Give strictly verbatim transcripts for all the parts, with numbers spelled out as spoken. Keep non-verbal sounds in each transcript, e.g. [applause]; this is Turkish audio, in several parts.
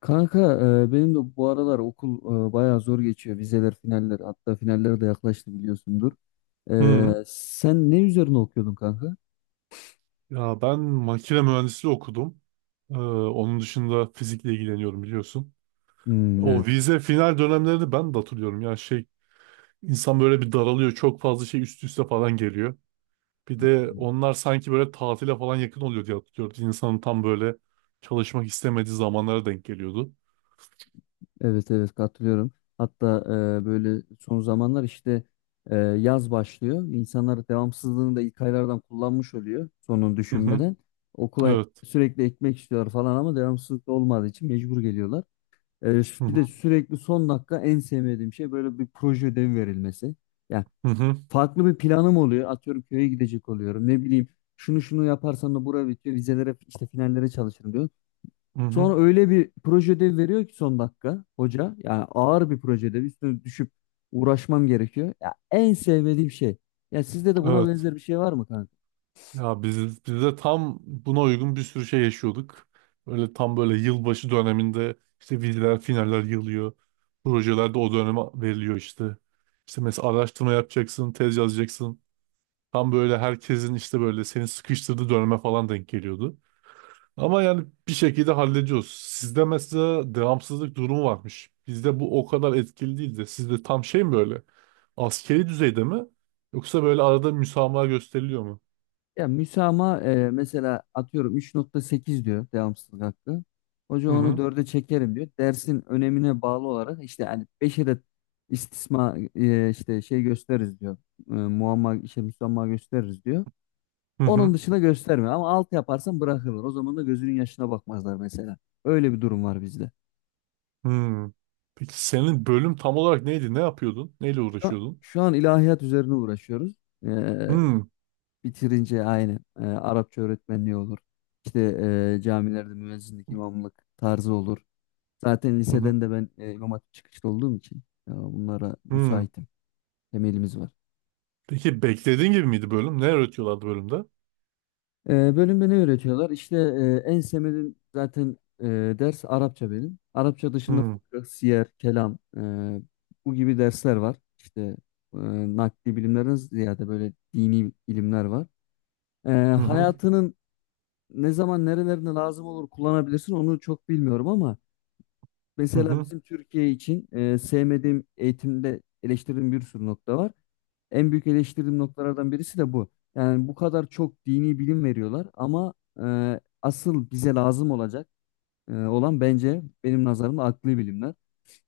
Kanka, e, benim de bu aralar okul, e, bayağı zor geçiyor. Vizeler, finaller, hatta finaller de yaklaştı biliyorsundur. Hı. E, sen ne üzerine okuyordun kanka? Ya ben makine mühendisliği okudum. Ee, onun dışında fizikle ilgileniyorum biliyorsun. Hmm, evet. O vize final dönemlerini ben de hatırlıyorum. Yani şey, insan böyle bir daralıyor. Çok fazla şey üst üste falan geliyor. Bir de Katılıyorum. onlar sanki böyle tatile falan yakın oluyor diye hatırlıyorum. İnsanın tam böyle çalışmak istemediği zamanlara denk geliyordu. Evet, evet, katılıyorum. Hatta e, böyle son zamanlar işte, e, yaz başlıyor. İnsanlar devamsızlığını da ilk aylardan kullanmış oluyor sonunu Hı hı. düşünmeden. Okula Evet. sürekli ekmek istiyorlar falan ama devamsızlık da olmadığı için mecbur geliyorlar. E, Hı bir hı. de sürekli son dakika en sevmediğim şey böyle bir proje ödevi verilmesi. Ya. Hı hı. Farklı bir planım oluyor. Atıyorum köye gidecek oluyorum. Ne bileyim şunu şunu yaparsam da bura bitiyor. Vizelere işte finallere çalışırım diyor. Hı hı. Sonra öyle bir proje ödevi veriyor ki son dakika hoca. Yani ağır bir proje ödevi. Üstüne düşüp uğraşmam gerekiyor. Ya, en sevmediğim şey. Ya sizde de buna Evet. benzer bir şey var mı kanka? Ya biz, biz de tam buna uygun bir sürü şey yaşıyorduk. Böyle tam böyle yılbaşı döneminde işte vizeler, finaller yığılıyor. Projeler de o döneme veriliyor işte. İşte mesela araştırma yapacaksın, tez yazacaksın. Tam böyle herkesin işte böyle seni sıkıştırdığı döneme falan denk geliyordu. Ama yani bir şekilde hallediyoruz. Sizde mesela devamsızlık durumu varmış. Bizde bu o kadar etkili değil de sizde tam şey mi böyle? Askeri düzeyde mi? Yoksa böyle arada müsamaha gösteriliyor mu? Ya müsamaha, e, mesela atıyorum üç nokta sekiz diyor devamsızlık hakkı. Hoca Hı onu hı. dörde çekerim diyor. Dersin önemine bağlı olarak işte hani beşe de istisna, e, işte şey gösteririz diyor. E, muamma işte müsamaha gösteririz diyor. Hı Onun hı. dışına göstermiyor ama altı yaparsan bırakırlar. O zaman da gözünün yaşına bakmazlar mesela. Öyle bir durum var bizde. Hmm. Peki senin bölüm tam olarak neydi? Ne yapıyordun? Neyle Şu an, uğraşıyordun? şu an ilahiyat üzerine uğraşıyoruz. E, Hmm. Bitirince aynı e, Arapça öğretmenliği olur. İşte, e, camilerde müezzinlik, imamlık tarzı olur. Zaten Hı hı. liseden de ben, e, İmam Hatip çıkışlı olduğum için, e, bunlara Hmm. müsaitim. Temelimiz var. Peki beklediğin gibi miydi bölüm? Ne öğretiyorlardı bölümde? E, bölümde ne öğretiyorlar? İşte, e, en sevmediğim zaten, e, ders Arapça benim. Arapça dışında Hmm. fıkıh, siyer, kelam, e, bu gibi dersler var. İşte, e, nakli bilimlerden ziyade böyle dini ilimler var. E, Hı hı. hayatının ne zaman nerelerinde lazım olur kullanabilirsin onu çok bilmiyorum ama Hı mesela hı. bizim Türkiye için, e, sevmediğim eğitimde eleştirdiğim bir sürü nokta var. En büyük eleştirdiğim noktalardan birisi de bu. Yani bu kadar çok dini bilim veriyorlar ama e, asıl bize lazım olacak, e, olan bence benim nazarımda akli bilimler.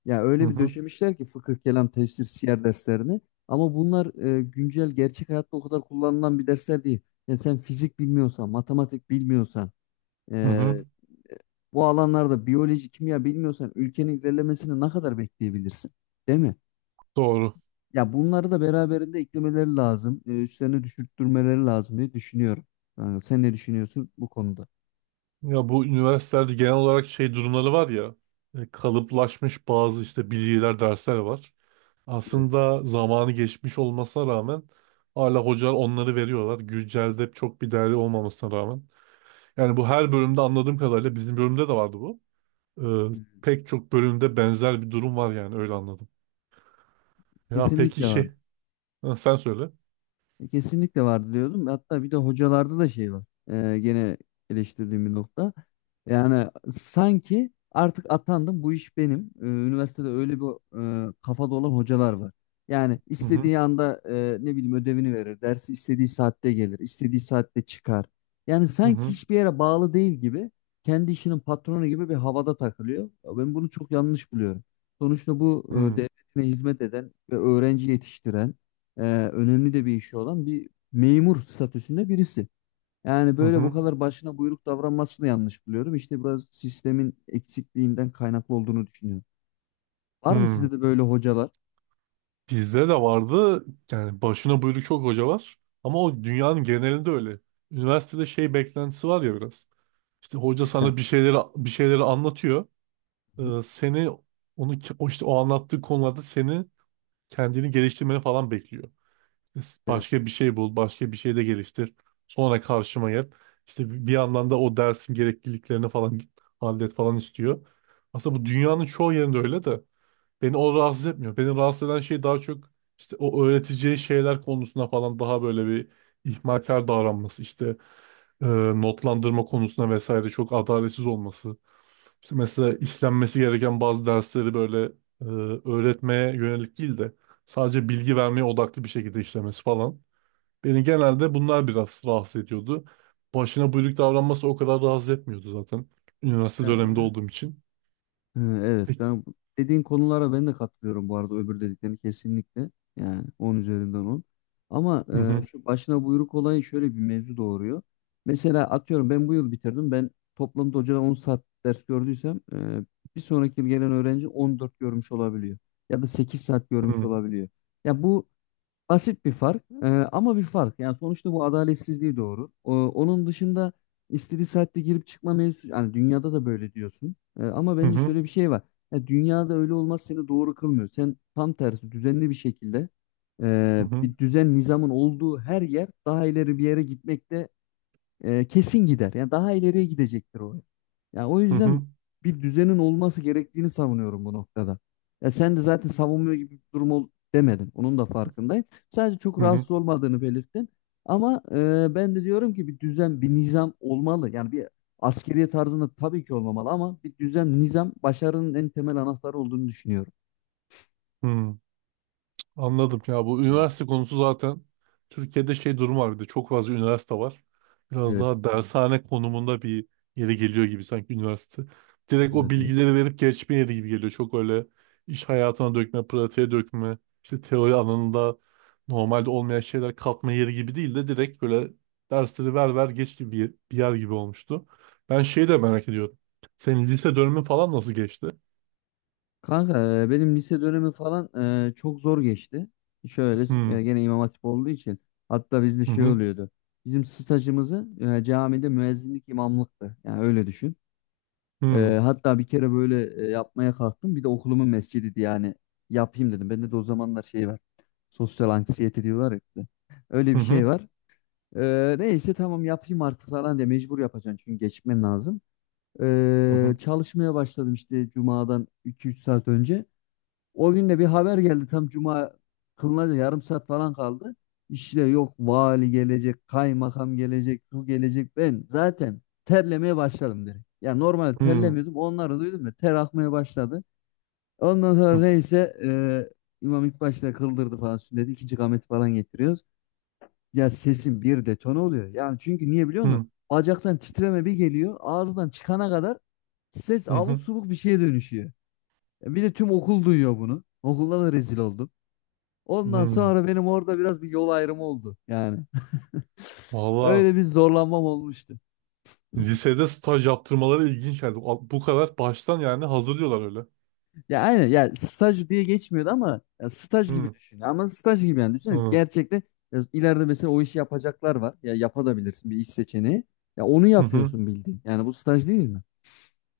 Yani Hı öyle bir hı. döşemişler ki fıkıh, kelam, tefsir, siyer derslerini, ama bunlar, e, güncel gerçek hayatta o kadar kullanılan bir dersler değil. Yani sen fizik bilmiyorsan, matematik bilmiyorsan, Hı ee, hı. bu alanlarda biyoloji, kimya bilmiyorsan ülkenin ilerlemesini ne kadar bekleyebilirsin? Değil mi? Doğru. Ya bunları da beraberinde eklemeleri lazım. e, üstlerine düşürttürmeleri lazım diye düşünüyorum. Yani sen ne düşünüyorsun bu konuda? Ya bu üniversitelerde genel olarak şey durumları var ya, e, kalıplaşmış bazı işte bilgiler, dersler var. Evet. Aslında zamanı geçmiş olmasına rağmen hala hocalar onları veriyorlar. Güncelde çok bir değerli olmamasına rağmen. Yani bu her bölümde anladığım kadarıyla bizim bölümde de vardı bu. Ee, Pek çok bölümde benzer bir durum var yani öyle anladım. Ya peki Kesinlikle var. şey, ha, sen söyle. E, Kesinlikle vardı diyordum. Hatta bir de hocalarda da şey var. E, gene eleştirdiğim bir nokta. Yani sanki artık atandım bu iş benim. E, üniversitede öyle bir, e, kafada olan hocalar var. Yani Hı hı istediği anda e, ne bileyim ödevini verir. Dersi istediği saatte gelir. İstediği saatte çıkar. Yani hı sanki hı hiçbir yere bağlı değil gibi, kendi işinin patronu gibi bir havada takılıyor. Ya, ben bunu çok yanlış buluyorum. Sonuçta bu, e, hı devletine hizmet eden ve öğrenci yetiştiren, e, önemli de bir işi olan bir memur statüsünde birisi. Yani hı böyle bu hı. kadar başına buyruk davranmasını yanlış buluyorum. İşte biraz sistemin eksikliğinden kaynaklı olduğunu düşünüyorum. Var mı Hı. sizde de böyle hocalar? Bizde de vardı, yani başına buyruk çok hoca var, ama o dünyanın genelinde öyle. Üniversitede şey beklentisi var ya biraz. İşte hoca Güzel. sana bir şeyleri bir şeyleri anlatıyor. Hı hı. E, seni onu ki- o işte o anlattığı konularda seni kendini geliştirmeni falan bekliyor. Başka bir şey bul, başka bir şey de geliştir. Sonra karşıma gel. İşte bi- bir yandan da o dersin gerekliliklerini falan git- hallet falan istiyor. Aslında bu dünyanın çoğu yerinde öyle de beni o rahatsız etmiyor. Beni rahatsız eden şey daha çok işte o öğreteceği şeyler konusunda falan daha böyle bir ihmalkar davranması işte, e, notlandırma konusunda vesaire çok adaletsiz olması. İşte mesela işlenmesi gereken bazı dersleri böyle, e, öğretmeye yönelik değil de sadece bilgi vermeye odaklı bir şekilde işlemesi falan. Beni genelde bunlar biraz rahatsız ediyordu. Başına buyruk davranması o kadar rahatsız etmiyordu zaten. Üniversite Evet. döneminde olduğum için. He, evet. Peki. Ben bu- dediğin konulara ben de katılıyorum bu arada, öbür dediklerini kesinlikle. Yani on üzerinden on. Ama, Hı e, hı. şu başına buyruk olayı şöyle bir mevzu doğuruyor. Mesela atıyorum ben bu yıl bitirdim. Ben toplamda hocadan on saat ders gördüysem, e, bir sonraki yıl gelen öğrenci on dört görmüş olabiliyor. Ya da sekiz saat Hı görmüş hı. olabiliyor. Ya bu basit bir fark, e, ama bir fark. Yani sonuçta bu adaletsizliği doğurur. O- onun dışında istediği saatte girip çıkma mevzusu, yani dünyada da böyle diyorsun. E, ama bence Hı şöyle bir şey var. Ya dünyada öyle olmaz seni doğru kılmıyor. Sen tam tersi düzenli bir şekilde, e, hı. bir düzen nizamın olduğu her yer daha ileri bir yere gitmekte, e, kesin gider. Yani daha ileriye gidecektir o. Yani o Hı hı. Hı hı. yüzden bir düzenin olması gerektiğini savunuyorum bu noktada. Ya sen de zaten savunmuyor gibi bir durum ol demedin. Onun da farkındayım. Sadece çok Hı hı. rahatsız olmadığını belirttin. Ama, e, ben de diyorum ki bir düzen, bir nizam olmalı. Yani bir askeriye tarzında tabii ki olmamalı ama bir düzen, nizam başarının en temel anahtarı olduğunu düşünüyorum. Anladım ya, bu üniversite konusu zaten Türkiye'de şey durum var, bir de çok fazla üniversite var. Biraz Evet. daha dershane konumunda bir yere geliyor gibi sanki üniversite. Direkt o Evet, evet. bilgileri verip geçme yeri gibi geliyor. Çok öyle iş hayatına dökme, pratiğe dökme, işte teori alanında normalde olmayan şeyler katma yeri gibi değil de direkt böyle dersleri ver ver geç gibi bir bir yer gibi olmuştu. Ben şeyi de merak ediyorum. Senin lise dönemi falan nasıl geçti? Kanka, e, benim lise dönemi falan, e, çok zor geçti. Şöyle, Hmm. e, gene İmam Hatip olduğu için hatta bizde Hı şey hı. oluyordu. Bizim stajımızı, e, camide müezzinlik imamlıktı. Yani öyle düşün. Hı hı. E, hatta bir kere böyle, e, yapmaya kalktım. Bir de okulumun mescidiydi yani. Yapayım dedim. Bende de o zamanlar şey var. Sosyal anksiyete diyorlar ya. İşte. Öyle Hı bir hı. şey var. E, neyse tamam yapayım artık falan diye mecbur yapacaksın çünkü geçmen lazım. Hı E, hı. çalışmaya başladım işte cumadan iki üç saat önce. O gün de bir haber geldi tam cuma kılınacak, yarım saat falan kaldı. İşte yok vali gelecek, kaymakam gelecek, şu gelecek. Ben zaten terlemeye başladım direkt. Ya normalde Hı terlemiyordum. Onları duydum da ter akmaya başladı. Ondan sonra hı. neyse, e, imam ilk başta kıldırdı falan sünneti. İkinci kameti falan getiriyoruz. Ya sesin bir detone oluyor. Yani çünkü niye biliyor musun? Hı Bacaktan titreme bir geliyor. Ağızdan çıkana kadar ses hı abuk hı. subuk bir şeye dönüşüyor. E, Bir de tüm okul duyuyor bunu. Okulda da rezil oldum. Ondan Hı. sonra benim orada biraz bir yol ayrımı oldu yani. [laughs] Valla Öyle bir zorlanmam olmuştu. lisede staj yaptırmaları ilginç geldi. A- Bu kadar baştan yani hazırlıyorlar öyle. Ya aynen, ya staj diye geçmiyordu ama ya staj gibi Hı düşün. Ama staj gibi yani, düşünün hı gerçekten, ya ileride mesela o işi yapacaklar var. Ya yapabilirsin, bir iş seçeneği. Ya onu hı. Hı. yapıyorsun bildiğin. Yani bu staj değil mi?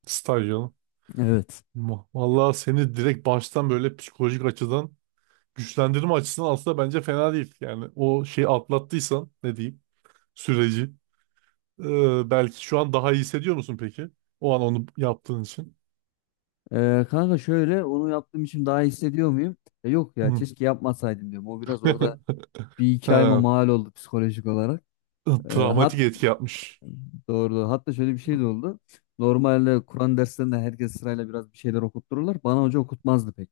Staj canım. Evet. Ma- Valla seni direkt baştan böyle psikolojik açıdan güçlendirme açısından aslında bence fena değil. Yani o şeyi atlattıysan ne diyeyim, süreci. Ee, belki şu an daha iyi hissediyor musun peki? O an onu yaptığın için. Ee, kanka şöyle onu yaptığım için daha iyi hissediyor muyum? Ya yok, ya Hı. keşke yapmasaydım diyorum. O biraz orada [laughs] bir iki ayıma Ha, mal oldu psikolojik olarak. Ee, travmatik hat etki yapmış. Doğru, doğru. Hatta şöyle bir şey de Hı oldu. Normalde Kur'an derslerinde herkes sırayla biraz bir şeyler okuttururlar. Bana hoca okutmazdı pek.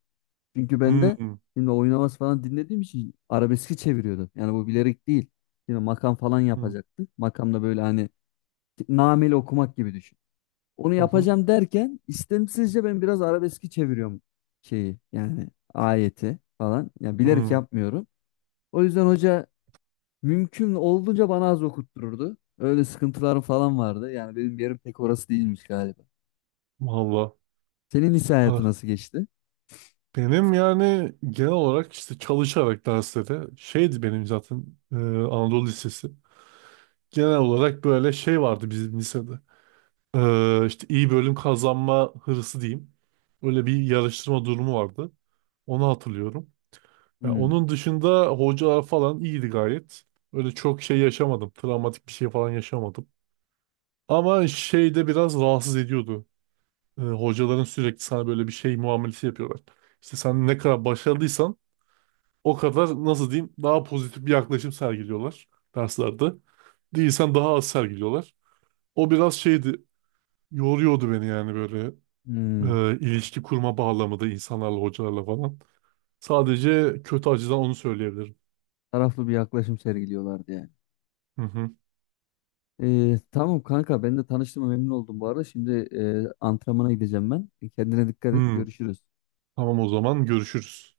Çünkü ben de hı şimdi oynaması falan dinlediğim için arabeski çeviriyordu. Yani bu bilerek değil. Şimdi makam falan hı yapacaktı. Makam böyle hani nameli okumak gibi düşün. Onu hı. yapacağım derken istemsizce ben biraz arabeski çeviriyorum, şeyi yani, ayeti falan. Yani bilerek Hı. yapmıyorum. O yüzden hoca mümkün olduğunca bana az okuttururdu. Öyle sıkıntılarım falan vardı. Yani benim yerim pek orası değilmiş galiba. Valla. Senin lise hayatı Ha, nasıl geçti? benim yani genel olarak işte çalışarak derslere şeydi, benim zaten e, Anadolu Lisesi. Genel olarak böyle şey vardı bizim lisede. E, işte iyi bölüm kazanma hırsı diyeyim. Öyle bir yarıştırma durumu vardı. Onu hatırlıyorum. Ya Hmm, onun dışında hocalar falan iyiydi gayet. Öyle çok şey yaşamadım. Travmatik bir şey falan yaşamadım. Ama şey de biraz rahatsız ediyordu. E, hocaların sürekli sana böyle bir şey muamelesi yapıyorlar. İşte sen ne kadar başarılıysan o kadar nasıl diyeyim daha pozitif bir yaklaşım sergiliyorlar derslerde. Değilsen daha az sergiliyorlar. O biraz şeydi, yoruyordu beni yani böyle, hmm. e, ilişki kurma bağlamında insanlarla hocalarla falan. Sadece kötü acıdan onu söyleyebilirim. Taraflı bir yaklaşım sergiliyorlardı yani. Hı hı. Ee, tamam kanka, ben de tanıştığıma memnun oldum bu arada. Şimdi, e, antrenmana gideceğim ben. Kendine dikkat et. Hmm, Görüşürüz. tamam o zaman görüşürüz.